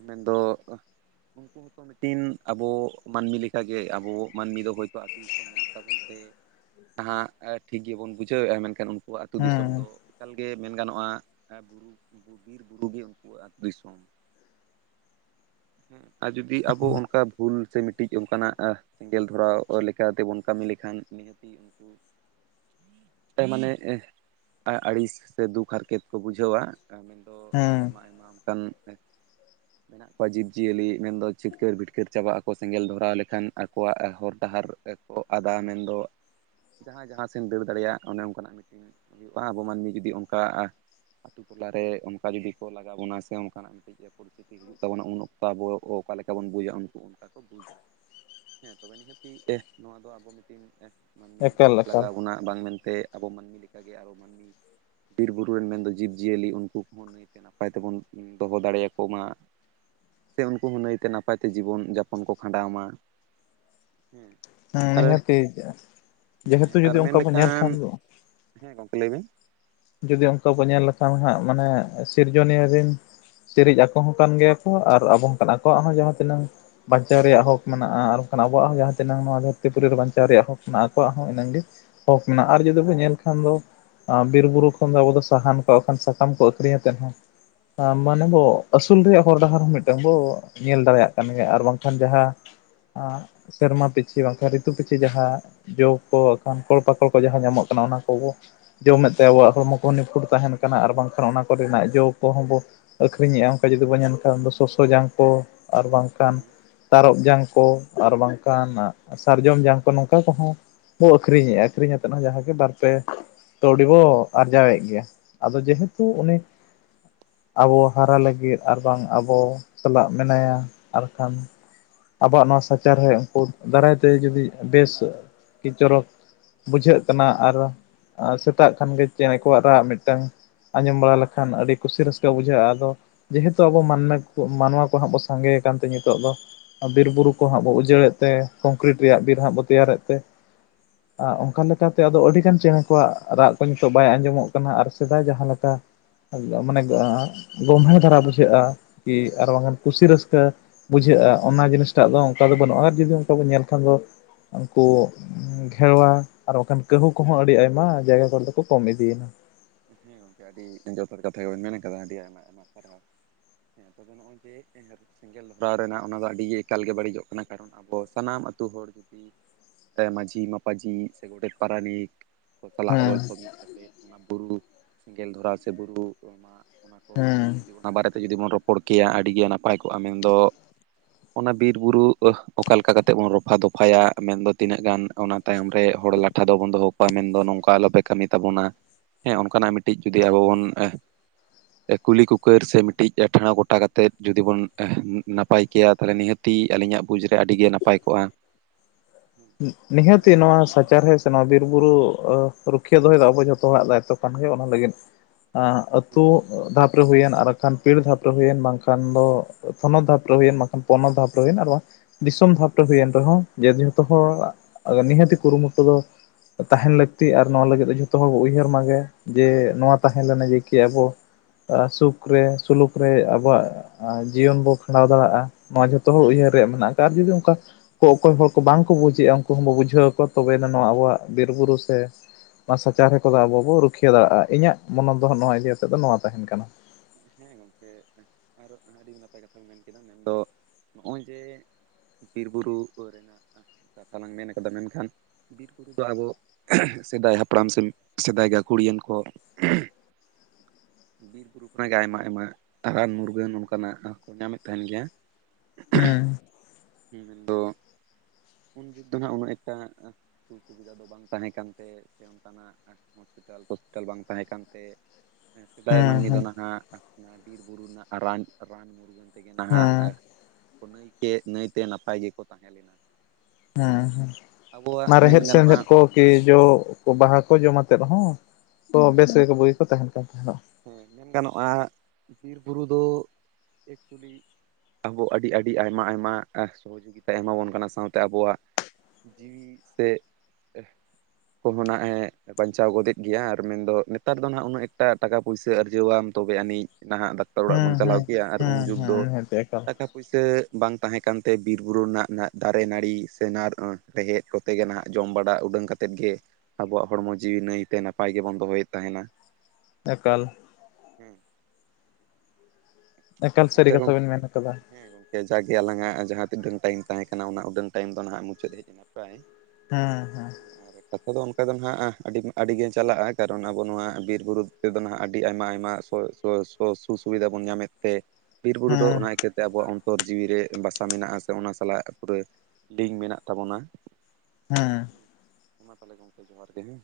ᱢᱮᱱᱫᱚ ᱩᱱᱠᱩ ᱦᱚᱸᱛᱚ ᱢᱤᱫᱴᱤᱱ ᱟᱵᱚ ᱢᱟᱹᱱᱢᱤ ᱞᱮᱠᱟᱜᱮ ᱟᱵᱚ ᱢᱟᱹᱱᱢᱤ ᱫᱚ ᱦᱚᱭᱛᱚ ᱟᱹᱛᱩ ᱫᱤᱥᱚᱢ ᱢᱮᱱᱟᱜ ᱛᱟᱵᱚᱱ ᱛᱮ- ᱱᱟᱦᱟᱜ ᱴᱷᱤᱠ ᱜᱮᱵᱚᱱ ᱵᱩᱡᱷᱟᱹᱣᱮᱫᱼᱟ ᱢᱮᱱᱠᱷᱟᱱ ᱩᱱᱠᱩᱣᱟᱜ ᱟᱹᱛᱩ ᱫᱤᱥᱚᱢ ᱫᱚ ᱦᱩᱸ ᱮᱠᱟᱞᱜᱮ ᱢᱮᱱ ᱜᱟᱱᱚᱜᱼᱟ᱾ ᱵᱩᱨᱩ ᱵᱤᱨ ᱵᱩᱨᱩ ᱜᱮ ᱩᱱᱠᱩᱣᱟᱜ ᱟᱹᱛᱩ ᱫᱤᱥᱚᱢ ᱾ ᱦᱮᱸ ᱟᱨ ᱡᱩᱫᱤ ᱟᱵᱚ ᱚᱱᱠᱟ ᱵᱷᱩᱞ ᱥᱮ ᱠᱟᱹᱴᱤᱡ ᱚᱱᱠᱟᱱᱟᱜ ᱥᱮᱸᱜᱮᱞ ᱫᱷᱚᱨᱟᱣ ᱞᱮᱠᱟᱛᱮ ᱵᱚᱱ ᱠᱟᱹᱢᱤ ᱞᱮᱠᱷᱟᱱ ᱱᱤᱦᱟᱹᱛᱤ ᱩᱱᱠᱩ ᱢᱟᱱᱮ ᱟᱹᱲᱤᱥ ᱥᱮ ᱫᱩᱠ ᱦᱟᱨᱠᱮᱛ ᱠᱚ ᱵᱩᱡᱷᱟᱹᱣᱟ, ᱢᱮᱱ ᱫᱚ ᱦᱩᱸ ᱟᱭᱢᱟ ᱟᱭᱢᱟ ᱚᱱᱠᱟᱱ ᱢᱮᱱᱟᱜ ᱠᱚᱣᱟ ᱾ ᱟᱠᱣᱟᱜ ᱡᱤᱵᱽᱼᱡᱤᱭᱟᱹᱞᱤ ᱢᱮᱱ ᱫᱚ ᱪᱷᱤᱴᱠᱟᱹᱨ ᱵᱷᱤᱴᱠᱟᱹᱨ ᱪᱟᱵᱟᱜ ᱟᱠᱚ ᱥᱮᱸᱜᱮᱞ ᱫᱷᱚᱨᱟᱣ ᱞᱮᱠᱷᱟᱱ, ᱟᱠᱚᱣᱟᱜ ᱦᱚᱨ ᱰᱟᱦᱟᱨ ᱨᱮᱠᱚ ᱟᱫᱟ ᱢᱮᱱ ᱫᱚ ᱡᱟᱦᱟᱸᱭ ᱡᱟᱦᱟᱸ ᱥᱮᱱ ᱫᱟᱹᱲ ᱫᱟᱲᱮᱭᱟᱜ, ᱚᱱᱮ ᱚᱱᱠᱟᱱᱟᱜ ᱢᱤᱫᱴᱝ ᱦᱩᱭᱩᱜᱼᱟ, ᱟᱵᱚ ᱢᱟᱹᱱᱢᱤ ᱡᱩᱫᱤ ᱚᱱᱠᱟ᱾ ᱟᱛᱩ ᱴᱚᱞᱟ ᱨᱮ ᱚᱱᱠᱟ ᱡᱩᱫᱤ ᱠᱚ ᱞᱟᱜᱟ ᱵᱚᱱᱟ ᱥᱮ ᱚᱱᱠᱟᱱᱟᱜ ᱢᱤᱫᱴᱤᱡ ᱜᱮ ᱠᱚ ᱯᱚᱨᱪᱤᱛᱤ ᱦᱤᱡᱩᱜ ᱛᱟᱵᱚᱱᱟ ᱾ ᱩᱱ ᱚᱠᱛᱚ ᱟᱵᱚ ᱚᱠᱟ ᱞᱮᱠᱟ ᱵᱚᱱ ᱵᱩᱡᱟ ᱩᱱᱠᱩ ᱚᱱᱠᱟ ᱠᱚ ᱵᱩᱡᱟ ᱾ ᱦᱮᱸ, ᱛᱚᱵᱮ ᱱᱤᱦᱟᱹᱛᱤ ᱱᱚᱣᱟ ᱫᱚ ᱟᱵᱚ ᱢᱤᱫᱴᱤᱱ ᱢᱟᱹᱱᱢᱤ ᱮᱠᱟᱞ ᱵᱩᱡᱽ ᱮᱠᱟᱞ ᱞᱟᱜᱟᱣ ᱵᱚᱱᱟ ᱵᱟᱝ ᱢᱮᱱᱛᱮ ᱟᱵᱚ ᱢᱟᱹᱱᱢᱤ ᱞᱮᱠᱟ ᱜᱮ ᱟᱨᱚ ᱢᱟᱹᱱᱢᱤ ᱵᱤᱨ ᱵᱩᱨᱩ ᱨᱮᱱ ᱢᱮᱱᱫᱚ ᱡᱤᱵᱽᱡᱤᱭᱟᱹᱞᱤ ᱩᱱᱠᱩ ᱠᱚᱦᱚᱸ ᱵᱟᱹᱭᱛᱮ ᱱᱟᱯᱟᱭ ᱛᱮᱵᱚᱱ ᱫᱚᱦᱚ ᱫᱟᱲᱮᱭᱟᱠᱚ ᱢᱟ ᱾ ᱥᱮ ᱩᱱᱠᱩ ᱦᱚᱸ ᱱᱟᱹᱭᱛᱮ ᱱᱟᱯᱟᱭ ᱛᱮ ᱡᱤᱵᱚᱱ ᱡᱟᱯᱚᱱ ᱠᱚ ᱠᱷᱟᱸᱰᱟᱣ ᱢᱟ, ᱦᱮᱸ ᱾ ᱦᱮᱸ, ᱱᱤᱦᱟᱹᱛ ᱡᱮᱦᱮᱛᱩ ᱟᱨ ᱡᱩᱫᱤ ᱚᱱᱠᱟ ᱵᱚᱱ ᱧᱮᱞ ᱢᱮᱱᱞᱠᱷᱟᱱ ᱠᱷᱟᱱ ᱫᱚ ᱦᱮᱸ, ᱜᱚᱝᱠᱮ ᱞᱟᱹᱭ ᱵᱤᱱ? ᱡᱩᱫᱤ ᱚᱱᱠᱟ ᱵᱚᱱ ᱧᱮᱞ ᱞᱮᱠᱷᱟᱱ ᱦᱟᱸᱜ ᱢᱟᱱᱮ ᱥᱤᱨᱡᱚᱱᱤᱭᱟᱹ ᱨᱤᱱ ᱥᱮᱨᱮᱡ ᱟᱠᱚ ᱦᱚᱸ ᱠᱟᱱ ᱜᱮᱭᱟ ᱠᱚ ᱟᱨ ᱟᱵᱚ ᱦᱚᱸᱠ ᱟᱠᱚᱣᱟᱜ ᱦᱚᱸ ᱡᱟᱦᱟᱸ ᱛᱤᱱᱟᱹᱝ ᱵᱟᱧᱪᱟᱣ ᱨᱮᱭᱟᱜ ᱦᱚᱠ ᱢᱮᱱᱟᱜᱼᱟ ᱟᱨ ᱵᱟᱝᱠᱷᱟᱱ ᱟᱵᱚᱣᱟᱜ ᱦᱚᱸ ᱡᱟᱦᱟᱸ ᱛᱤᱱᱟᱹᱝ ᱫᱷᱟᱹᱨᱛᱤ ᱯᱩᱨᱤ ᱨᱮ ᱵᱟᱧᱪᱟᱣ ᱨᱮᱭᱟᱜ ᱦᱚᱠ ᱢᱮᱱᱟᱜᱼᱟ ᱟᱠᱚᱣᱟᱜ ᱦᱚᱸ ᱤᱱᱟᱝ ᱜᱮᱼᱼ ᱦᱚᱠ ᱢᱮᱱᱟᱜᱼᱟ ᱟᱨ ᱡᱩᱫᱤ ᱯᱮ ᱧᱮᱞ ᱠᱷᱟᱱ ᱫᱚ ᱵᱤᱨ ᱵᱩᱨᱩ ᱮᱠᱷᱚᱱ ᱫᱚ ᱟᱵᱚ ᱫᱚ ᱥᱟᱦᱟᱱ ᱵᱟᱠᱷᱟᱱ ᱥᱟᱠᱟᱢ ᱠᱚ ᱟᱹᱠᱷᱨᱤᱧᱟᱛᱮᱫ ᱦᱚᱸᱼᱼ ᱢᱟᱱᱮ ᱵᱚ ᱟᱹᱥᱩᱞ ᱨᱮᱭᱟᱜ ᱦᱚᱨ ᱰᱟᱦᱟᱨ ᱦᱚᱸ ᱢᱤᱫᱴᱟᱝ ᱵᱚ ᱧᱮᱞ ᱫᱟᱲᱮᱭᱟᱜ ᱠᱟᱱᱜᱮ ᱟᱨ ᱵᱟᱝᱠᱷᱟᱱ ᱡᱟᱦᱟᱸ᱾ ᱥᱮᱨᱢᱟ ᱯᱤᱪᱷᱤ ᱵᱟᱝᱠᱷᱟᱱ ᱨᱤᱛᱩ ᱯᱤᱪᱷᱤ ᱡᱟᱦᱟᱸ ᱡᱚ ᱠᱚᱜ ᱠᱷᱟᱱ ᱯᱷᱟᱞ ᱯᱟᱠᱚᱲ ᱠᱚ ᱡᱟᱦᱟᱸ ᱧᱟᱢᱚᱜ ᱠᱟᱱᱟ, ᱚᱱᱟ ᱠᱚᱵᱚ ᱡᱚᱢᱮᱫ ᱛᱮ ᱟᱵᱚᱣᱟᱜᱼᱼ ᱦᱚᱲᱢᱚ ᱠᱚ ᱱᱤᱯᱷᱩᱴ ᱛᱟᱦᱮᱱ ᱠᱟᱱᱟ ᱟᱨ ᱵᱟᱝᱠᱷᱟᱱ ᱚᱱᱟ ᱠᱚ ᱨᱮᱱᱟᱜ ᱡᱚ ᱠᱚᱦᱚᱸ ᱵᱚᱼᱼ ᱟᱹᱠᱷᱨᱤᱧᱮᱜᱼᱟ ᱚᱱᱠᱟ ᱡᱩᱫᱤ ᱵᱚᱱ ᱧᱮᱞ ᱠᱷᱟᱱ ᱫᱚ ᱥᱚᱥᱚᱥᱚ ᱡᱟᱝ ᱠᱚ ᱟᱨ ᱵᱟᱝᱠᱷᱟᱱᱼᱼ ᱛᱟᱨᱚᱯ ᱡᱟᱝ ᱠᱚ ᱟᱨ ᱵᱟᱝᱠᱷᱟᱱ ᱥᱟᱨᱡᱚᱢ ᱡᱟᱝ ᱠᱚ ᱱᱚᱝᱠᱟ ᱠᱚᱦᱚᱸᱼᱼ ᱵᱚ ᱟᱹᱠᱷᱨᱤᱧᱮᱜᱼᱟ ᱟᱹᱷᱨᱤᱧ ᱠᱟᱛᱮ ᱦᱚᱸ ᱡᱟᱦᱟᱸ ᱜᱮ ᱵᱟᱨᱯᱮ ᱠᱟᱹᱣᱰᱤ ᱵᱚ ᱟᱨᱡᱟᱣᱮᱫ ᱜᱮᱭᱟ ᱟᱫᱚ ᱡᱮᱦᱮᱛᱩ ᱩᱱᱤᱼᱼ ᱟᱵᱚ ᱦᱟᱨᱟ ᱞᱟᱹᱜᱤᱫ ᱟᱨ ᱵᱟᱝ ᱟᱵᱚ ᱥᱟᱞᱟᱜ ᱢᱮᱱᱟᱭᱟ ᱟᱨ ᱠᱷᱟᱱ᱾ ᱟᱵᱚᱣᱟᱜ ᱱᱚᱣᱟ ᱥᱟᱪᱟᱨᱦᱮ ᱩᱱᱠᱩ ᱫᱟᱨᱟᱭ ᱛᱮ ᱡᱩᱫᱤ ᱵᱮᱥ ᱠᱤ ᱪᱚᱨᱚᱠ᱾ ᱵᱩᱡᱷᱟᱹᱜ ᱠᱟᱱᱟ ᱟᱨ ᱥᱮᱛᱟᱜ ᱠᱷᱟᱱ ᱜᱮ ᱪᱮᱸᱬᱮ ᱠᱚᱣᱟᱜ ᱨᱟᱜ ᱢᱤᱫᱴᱟᱝ ᱟᱸᱡᱚᱢ ᱵᱟᱲᱟ ᱞᱮᱠᱷᱟᱱ ᱟᱹᱰᱤ ᱠᱩᱥᱤ ᱨᱟᱹᱥᱠᱟᱹ ᱵᱩᱡᱷᱟᱹᱜᱼᱟ, ᱟᱫᱚ ᱡᱮᱦᱮᱛᱩ ᱟᱵᱚ ᱢᱟᱹᱱᱢᱤ ᱢᱟᱱᱣᱟ ᱠᱚ ᱦᱟᱸᱜ ᱵᱚ ᱥᱟᱸᱜᱮ ᱟᱠᱟᱱ ᱛᱮ ᱱᱤᱛᱚᱜ ᱫᱚ᱾ ᱵᱤᱨᱼᱵᱩᱨᱩ ᱠᱚ ᱦᱟᱸᱜ ᱵᱚ ᱩᱡᱟᱹᱲᱮᱫ ᱛᱮ ᱠᱚᱝᱠᱤᱨᱤᱴ ᱨᱮᱭᱟᱜ ᱵᱤᱨ ᱦᱟᱸᱜ ᱵᱚ ᱛᱮᱭᱟᱨᱮᱫ ᱛᱮ ᱟᱜ ᱚᱱᱠᱟ ᱞᱮᱠᱟᱛᱮ ᱟᱫᱚ ᱟᱹᱰᱤ ᱜᱟᱱ ᱪᱮᱸᱬᱮ ᱠᱚᱣᱟᱜ ᱨᱟᱜ ᱠᱚ ᱱᱤᱛᱚᱜ ᱵᱟᱭ ᱟᱸᱡᱚᱢᱚᱜ ᱠᱟᱱᱟ ᱟᱨ ᱥᱮᱫᱟᱭ ᱡᱟᱦᱟᱸ ᱞᱮᱠᱟ ᱢᱟᱱᱮ ᱜᱚᱢᱦᱮ ᱫᱷᱟᱨᱟ ᱵᱩᱡᱷᱟᱹᱜᱼᱟ ᱠᱤ ᱟᱨ ᱵᱟᱝ ᱠᱷᱟᱱ ᱠᱩᱥᱤ ᱨᱟᱹᱥᱠᱟᱹ ᱵᱩᱡᱷᱟᱹᱜᱼᱟ, ᱚᱱᱟ ᱡᱤᱱᱤᱥᱴᱟᱜ ᱫᱚ ᱚᱱᱠᱟ ᱫᱚ ᱵᱟᱹᱱᱩᱜᱼᱟ ᱟᱨ ᱡᱚᱫᱤ ᱚᱱᱠᱟ ᱵᱚᱱ ᱧᱮᱞ ᱠᱷᱟᱱ ᱫᱚ ᱩᱱᱠᱩ ᱜᱷᱮᱲᱣᱟ ᱟᱨ ᱵᱟᱠᱷᱟᱱ ᱠᱟᱹᱦᱩ ᱠᱚᱦᱚᱸ ᱟᱹᱰᱤ ᱟᱭᱢᱟ ᱡᱟᱭᱜᱟ ᱠᱚᱨᱮ ᱫᱚ ᱠᱚ ᱠᱚᱢ ᱤᱫᱤᱭᱱᱟ ᱾ ᱦᱮᱸ, ᱜᱚᱝᱠᱮ ᱟᱹᱰᱤ ᱡᱚᱛᱷᱟᱛ ᱠᱟᱛᱷᱟ ᱜᱮᱵᱮᱱ ᱢᱮᱱ ᱠᱟᱫᱟ ᱾ ᱟᱹᱰᱤ ᱟᱭᱢᱟ ᱟᱭᱢᱟ ᱥᱟᱨᱦᱟᱣ ᱦᱮᱸ ᱾ ᱛᱚᱵᱮ ᱱᱚᱜᱼᱚᱭ ᱡᱮ ᱥᱮᱸᱜᱮᱞ ᱫᱷᱚᱨᱟᱣ ᱨᱮᱱᱟᱜ ᱚᱱᱟ ᱫᱚ ᱟᱹᱰᱤ ᱜᱮ ᱮᱠᱟᱞ ᱜᱮ ᱵᱟᱹᱲᱤᱡᱚᱜ ᱠᱟᱱᱟ, ᱠᱟᱨᱚᱱ ᱟᱵᱚ ᱥᱟᱱᱟᱢ ᱟᱹᱛᱩ ᱦᱚᱲ ᱡᱩᱫᱤ ᱛᱮ ᱢᱟᱹᱡᱷᱤ ᱢᱟᱯᱟᱡᱷᱤ ᱥᱮ ᱜᱚᱰᱮᱛ ᱯᱟᱨᱟᱱᱤᱠ ᱠᱚ ᱥᱟᱞᱟᱜ ᱦᱮᱸ ᱜᱚᱞᱯᱷᱚ ᱢᱤᱫ ᱠᱟᱛᱮᱫ ᱚᱱᱟ ᱵᱩᱨᱩ ᱥᱮᱸᱜᱮᱞ ᱫᱷᱚᱨᱟᱣ ᱥᱮ ᱵᱩᱨᱩ ᱟᱭᱢᱟ ᱚᱱᱟ ᱠᱚ ᱢᱤᱫᱴᱤᱡ ᱦᱮᱸ ᱡᱩᱫᱤ ᱚᱱᱟ ᱵᱟᱨᱮᱛᱮ ᱡᱩᱫᱤ ᱵᱚᱱ ᱨᱚᱯᱚᱲ ᱠᱮᱭᱟ ᱟᱹᱰᱤ ᱜᱮ ᱱᱟᱯᱟᱭ ᱠᱚᱜᱼᱟ ᱢᱮᱱ ᱫᱚ ᱚᱱᱟ ᱵᱤᱨ ᱵᱩᱨᱩ ᱚᱠᱟ ᱞᱮᱠᱟ ᱠᱟᱛᱮ ᱵᱚᱱ ᱨᱚᱯᱷᱟ ᱫᱚᱯᱷᱟᱭᱟ ᱢᱮᱱᱫᱚ ᱛᱤᱱᱟᱹᱜ ᱜᱟᱱ ᱚᱱᱟ ᱛᱟᱭᱚᱢ ᱨᱮ ᱦᱚᱲ ᱞᱟᱴᱷᱟ ᱫᱚᱵᱚᱱ ᱫᱚᱦᱚ ᱠᱚᱣᱟ, ᱢᱮᱱ ᱫᱚ ᱱᱚᱝᱠᱟ ᱟᱞᱚ ᱯᱮ ᱠᱟᱹᱢᱤ ᱛᱟᱵᱚᱱᱟ ᱾ ᱦᱮᱸ ᱚᱱᱠᱟᱱᱟᱜ ᱢᱤᱫᱴᱤᱡ ᱡᱩᱫᱤ ᱟᱵᱚ ᱵᱚᱱ ᱮᱸᱦ ᱮ ᱠᱩᱞᱤ ᱠᱩᱠᱟᱹᱨ ᱥᱮ ᱢᱤᱫᱴᱤᱡ ᱴᱷᱟᱲᱚ ᱜᱚᱴᱟ ᱠᱟᱛᱮᱫ ᱡᱩᱫᱤ ᱵᱚᱱ ᱮᱦ ᱱᱟᱯᱟᱭ ᱠᱮᱭᱟ ᱛᱟᱦᱚᱞᱮ ᱱᱤᱦᱟᱹᱛ ᱛᱤ ᱟᱹᱞᱤᱧᱟᱜ ᱵᱩᱡᱽ ᱨᱮ ᱟᱹᱰᱤ ᱜᱮ ᱱᱟᱯᱟᱭ ᱠᱚᱜᱼᱟ ᱱᱤᱦᱟᱹᱛᱤ ᱠᱟᱨᱚᱱ ᱱᱚᱣᱟ ᱢᱮᱱ ᱥᱟᱪᱟᱨᱦᱮᱫ ᱥᱮ ᱱᱚᱣᱟ ᱵᱤᱨᱵᱩᱨᱩ ᱨᱩᱠᱷᱤᱭᱟᱹ ᱫᱚᱦᱚᱭ ᱫᱚ ᱟᱵᱚ ᱡᱚᱛᱚ ᱦᱚᱲᱟᱜ ᱫᱟᱭᱤᱛᱛᱚ ᱠᱟᱱᱜᱮ ᱚᱱᱟ ᱞᱟᱹᱜᱤᱫ [inaudible] ᱟ ᱟᱹᱛᱩ ᱫᱟᱯ ᱟᱹᱛᱩ ᱨᱮ ᱦᱩᱭᱮᱱ ᱟᱨ ᱟᱠᱷᱟᱱ ᱯᱤᱲ ᱫᱷᱟᱯ ᱨᱮ ᱦᱩᱭᱮᱱ, ᱵᱟᱝᱠᱷᱟᱱ ᱫᱚ ᱯᱚᱱᱚᱛ ᱫᱷᱟᱯ ᱨᱮ ᱦᱩᱭᱮᱱ, ᱵᱟᱝᱠᱷᱟᱱ ᱯᱚᱱᱚᱛ ᱫᱷᱟᱯ ᱨᱮ ᱦᱩᱭᱮᱱ ᱟᱨ ᱵᱟᱝ ᱫᱤᱥᱚᱢ ᱫᱷᱟᱯ ᱨᱮ ᱦᱩᱭᱮᱱ ᱨᱮᱦᱚᱸ ᱡᱮ ᱡᱚᱛᱚ ᱦᱚᱲ ᱱᱤᱦᱟᱹᱛᱤ ᱠᱩᱨᱩᱢᱩᱴᱩ ᱫᱚ ᱛᱟᱦᱮᱱ ᱞᱟᱹᱠᱛᱤ ᱟᱨ ᱱᱚᱣᱟ ᱞᱟᱹᱜᱤᱫ ᱫᱚ ᱡᱷᱚᱛᱚ ᱦᱚᱲ ᱵᱚᱱ ᱩᱭᱦᱟᱹᱨ ᱢᱟᱜᱮ ᱡᱮ ᱱᱚᱣᱟ ᱛᱟᱦᱮᱸ ᱞᱮᱱᱟ ᱡᱮᱠᱤ ᱟᱵᱚ ᱥᱩᱠ ᱨᱮ, ᱥᱩᱞᱩᱠ ᱨᱮ, ᱟᱵᱚᱣᱟᱜ ᱟ ᱡᱤᱭᱚᱱ ᱵᱚ ᱠᱷᱟᱸᱰᱟᱣ ᱫᱟᱲᱮᱭᱟᱜᱼᱟ ᱱᱚᱣᱟ ᱡᱷᱚᱛᱚ ᱦᱚᱲ ᱩᱭᱦᱟᱹᱨ ᱨᱮᱭᱟᱜ ᱢᱮᱱᱟᱜ ᱠᱟᱜ ᱟ ᱟᱨ ᱡᱩᱫᱤ ᱚᱱᱠᱟ ᱠᱚ ᱚᱠᱚᱭ ᱦᱚ ᱵᱟᱝᱠᱚ ᱵᱩᱡᱮᱫᱼᱟ ᱩᱱᱠᱩ ᱦᱚᱸᱵᱚ ᱵᱩᱡᱷᱟᱹᱣ ᱟᱠᱚ ᱛᱚᱵᱮᱱᱟ ᱱᱚᱣᱟ ᱟᱵᱚᱣᱟᱜ ᱵᱤᱨ ᱵᱩᱨᱩ ᱥᱮ ᱱᱚᱣᱟ ᱥᱟᱪᱟᱨᱦᱮ ᱠᱚᱫᱚ ᱟᱵᱚ ᱵᱚ ᱨᱩᱠᱷᱤᱭᱟᱹᱟᱹ ᱫᱟᱲᱮᱭᱟᱜᱼᱟ ᱤᱧᱟᱹᱜ ᱢᱚᱱᱚᱫ ᱫᱚ ᱱᱚᱣᱟ ᱤᱭᱟ ᱟᱛᱮᱫ ᱫᱚ ᱱᱚᱣᱟ ᱛᱟᱦᱮᱱ ᱠᱟᱱᱟ᱾ ᱦᱮᱸ ᱜᱚᱝᱠᱮ ᱟᱨ ᱟᱹᱰᱤ ᱱᱟᱯᱟᱭ ᱠᱟᱛᱷᱟᱢ ᱢᱮᱱ ᱠᱮᱫᱟ ᱢᱮᱱᱫᱚ ᱱᱚᱜᱼᱚᱭ ᱡᱮ ᱵᱤᱨᱼᱵᱩᱨᱩ ᱨᱮᱱᱟᱜ ᱠᱟᱛᱷᱟ ᱞᱟᱝ ᱢᱮᱱ ᱠᱟᱫᱟ ᱢᱮᱱᱠᱷᱟᱱ ᱵᱤᱨ, ᱵᱩᱨᱩ ᱫᱚ ᱟᱵᱚ ᱮᱦ ᱥᱮᱫᱟᱭ ᱦᱟᱯᱲᱟᱢ ᱥᱮ ᱥᱮᱫᱟᱭ ᱜᱟᱹᱠᱷᱩᱲᱟᱱ ᱠᱚ [unintelligible] ᱵᱤᱨ, ᱵᱩᱨᱩ ᱚᱱᱟᱜᱮ ᱟᱭᱢᱟ ᱟᱭᱢᱟ ᱨᱟᱱ, ᱢᱩᱨᱜᱟᱹᱱ ᱚᱱᱠᱟᱱᱟᱜ ᱠᱚ ᱧᱟᱢᱮᱫ ᱛᱟᱦᱮᱱ ᱜᱮᱭᱟ᱾ ᱦᱮᱸ᱾ ᱦᱩᱸ ᱢᱮᱱᱫᱚ ᱩᱱ ᱡᱩᱜᱽ ᱫᱚ ᱱᱟᱜ ᱩᱱᱟᱹᱜ ᱮᱠᱴᱟ ᱥᱩᱜ ᱥᱩᱵᱤᱫᱟ ᱫᱚ ᱵᱟᱝ ᱛᱟᱦᱮᱸ ᱠᱟᱱᱛᱮ ᱥᱮ ᱚᱱᱠᱟᱱᱟᱜ ᱦᱚᱥᱯᱤᱴᱟᱞ, ᱠᱚᱥᱯᱤᱴᱟᱞ ᱵᱟᱝ ᱛᱟᱦᱮᱸ ᱠᱟᱱᱛᱮ ᱦᱮᱸ ᱥᱮᱫᱟᱭ ᱦᱩᱸ ᱢᱟᱹᱱᱢᱤ ᱫᱚ ᱦᱩᱸ ᱱᱟᱦᱟᱜ ᱚᱱᱟ ᱵᱤᱨ-ᱵᱩᱨᱩ ᱨᱮᱱᱟᱜ ᱨᱟᱱ ᱨᱟᱱ ᱢᱩᱨᱜᱟᱹᱱ ᱛᱮᱜᱮ ᱱᱟᱦᱟᱜ ᱮ ᱦᱩᱸ ᱱᱟᱹᱭᱛᱮ, ᱱᱟᱹᱭᱛᱮ ᱱᱟᱯᱟᱭ ᱜᱮᱠᱚ ᱛᱟᱦᱮᱸ ᱞᱮᱱᱟ᱾ ᱦᱮᱸ ᱦᱮᱸ ᱟᱵᱚᱣᱟᱜ ᱢᱟ ᱨᱮᱦᱮᱫ ᱢᱮᱱ ᱜᱟᱱᱚᱜᱼᱟ [unintelligible] ᱠᱚ ᱠᱤ ᱡᱚ ᱵᱟᱦᱟ ᱠᱚ ᱡᱚᱢ ᱟᱛᱮᱫ ᱦᱚᱸ ᱛᱚ ᱵᱮᱥ ᱦᱮᱸ ᱜᱮᱠᱚ ᱵᱩᱜᱤ ᱠᱚ ᱛᱟᱦᱮᱱ ᱠᱟᱱ ᱛᱟᱦᱮᱱᱚᱜ᱾ ᱦᱮᱸ ᱢᱮᱱ ᱜᱟᱱᱚᱜᱼᱟ ᱵᱤᱨ-ᱵᱩᱨᱩ ᱫᱚ ᱮᱠ ᱮᱠᱪᱩᱭᱮᱞᱤ ᱟᱵᱚ ᱟᱹᱰᱤ ᱟᱹᱰᱤ ᱟᱭᱢᱟ ᱟᱭᱢᱟ ᱥᱚᱦ ᱥᱚᱦᱚᱡᱳᱜᱤᱛᱟᱭ ᱮᱢᱟᱵᱚᱱ ᱠᱟᱱᱟ ᱥᱟᱶᱛᱮ ᱟᱵᱚᱣᱟᱜ ᱡᱤᱣᱤ ᱥᱮ ᱠᱚᱦᱚᱸᱱᱟᱜᱼᱮ ᱵᱟᱧᱪᱟᱣ ᱜᱚᱫᱮᱫ ᱜᱮᱭᱟ ᱟᱨ ᱢᱮᱱᱫᱚ ᱱᱮᱛᱟᱨ ᱫᱚ ᱱᱟᱦᱟᱸᱜ ᱩᱱᱟᱹᱜ ᱮᱴᱟ ᱴᱟᱠᱟ ᱯᱩᱭᱥᱟᱹ ᱟᱨᱡᱟᱹᱣᱟᱢ ᱛᱚᱵᱮ ᱟᱹᱱᱤᱡ ᱱᱟᱦᱟᱸᱜ ᱫᱟ ᱠᱟ ᱚᱲᱟᱜ ᱦᱩᱸ ᱵᱚᱱ ᱪᱟᱞᱟᱣ ᱦᱩᱸ ᱠᱮᱭᱟ ᱟᱨ ᱩᱱ ᱦᱩᱸ ᱡᱩᱜᱽ ᱦᱩᱸ ᱫᱚ ᱱᱤᱦᱟᱹᱛᱤ ᱮᱠᱟᱞ ᱴᱟᱠᱟ ᱯᱩᱭᱥᱟᱹ ᱵᱟᱝ ᱛᱟᱦᱮᱸ ᱠᱟᱱᱛᱮ ᱵᱤᱨ-ᱵᱩᱨᱩ ᱨᱮᱱᱟᱜ ᱫᱟᱨᱮ ᱱᱟᱹᱲᱤ ᱥᱮ ᱱᱟᱨ ᱨᱮᱦᱮᱫ ᱠᱚ ᱛᱮᱜᱮ ᱱᱟᱦᱟᱸᱜ ᱡᱚᱢ ᱵᱟᱲᱟ ᱩᱰᱟᱹᱝ ᱠᱟ ᱠᱟᱛᱮᱫ ᱜᱮ ᱟᱵᱚᱣᱟᱜ ᱦᱚᱲᱢᱚ ᱡᱤᱣᱤ ᱱᱟᱹᱭᱛᱮ ᱱᱟ ᱯᱟᱭ ᱜᱮ ᱵᱚᱱᱫᱚᱚᱭᱮᱫ ᱛᱟᱦᱮ-ᱱᱟ᱾ ᱮᱠᱟᱞ᱾ ᱦᱮᱸ᱾ ᱮᱠᱟᱞ ᱥᱟᱹᱨᱤ ᱟᱪᱪᱷᱟ ᱠᱟᱛᱷᱟ ᱜᱚᱝᱠᱮ ᱵᱮᱱ ᱢᱮᱱ ᱟᱠᱟᱫᱟ ᱦᱮᱸ ᱜᱚᱝᱠᱮ᱾ ᱡᱟᱜᱮ ᱟᱞᱟᱝᱼᱟᱜ ᱡᱟᱦᱟᱸ ᱛᱤᱰᱟᱹᱝ ᱴᱟᱭᱤᱢ ᱛᱟᱦᱮᱸ ᱠᱟᱱᱟ ᱚᱱᱟ ᱩᱰᱟᱹᱝ ᱴᱟᱭᱤᱢ ᱫᱚ ᱱᱟᱦᱟᱸᱜ ᱢᱩᱪᱟᱹᱫ ᱦᱮᱡ ᱱᱟ ᱯᱨᱟᱭ, ᱦᱩᱸ ᱦᱩᱸ᱾ ᱟᱨ ᱠᱟᱛᱷᱟ ᱫᱚ ᱚᱱᱠᱟ ᱫᱚ ᱱᱟᱦᱟᱸᱜ ᱟᱹᱰᱤ ᱟᱹᱰᱤᱜᱮ ᱪᱟᱞᱟᱜᱼᱟ ᱠᱟᱨᱚᱱ ᱟᱵᱚ ᱱᱚᱣᱟ ᱵᱤᱨ-ᱵᱩᱨᱩ ᱛᱮᱫᱚ ᱱᱟᱦᱟᱸᱜ ᱟᱹᱰᱤ ᱟᱭᱢᱟ ᱟᱭᱢᱟ [unintelligible] ᱥᱚ ᱫᱚ ᱥᱩ ᱥᱩᱵᱤᱫᱟ ᱵᱚᱱ ᱧᱟᱢᱮᱫ ᱛᱮ ᱵᱤᱨ-ᱵᱩᱨᱩ ᱫᱚ ᱦᱮᱸ ᱚᱱᱟ ᱪᱮᱛᱮ ᱟᱵᱚᱣᱟᱜ ᱚᱱᱛᱚᱨ ᱡᱤᱹᱭᱤᱹ ᱨᱮ ᱵᱟᱥᱟ ᱢᱮᱱᱟᱜᱼᱟ, ᱥᱮ ᱚᱱᱟ ᱥᱟᱞᱟᱜ ᱯᱩᱨᱟᱹ ᱞᱤᱝᱠ ᱢᱮᱱᱟᱜ ᱛᱟᱵᱚᱱᱟ᱾ ᱦᱩᱸ᱾ ᱢᱟ ᱛᱟᱦᱚᱞᱮ ᱜᱚᱝᱠᱮ ᱡᱚᱦᱟᱨ ᱜᱮ ᱦᱮᱸ᱾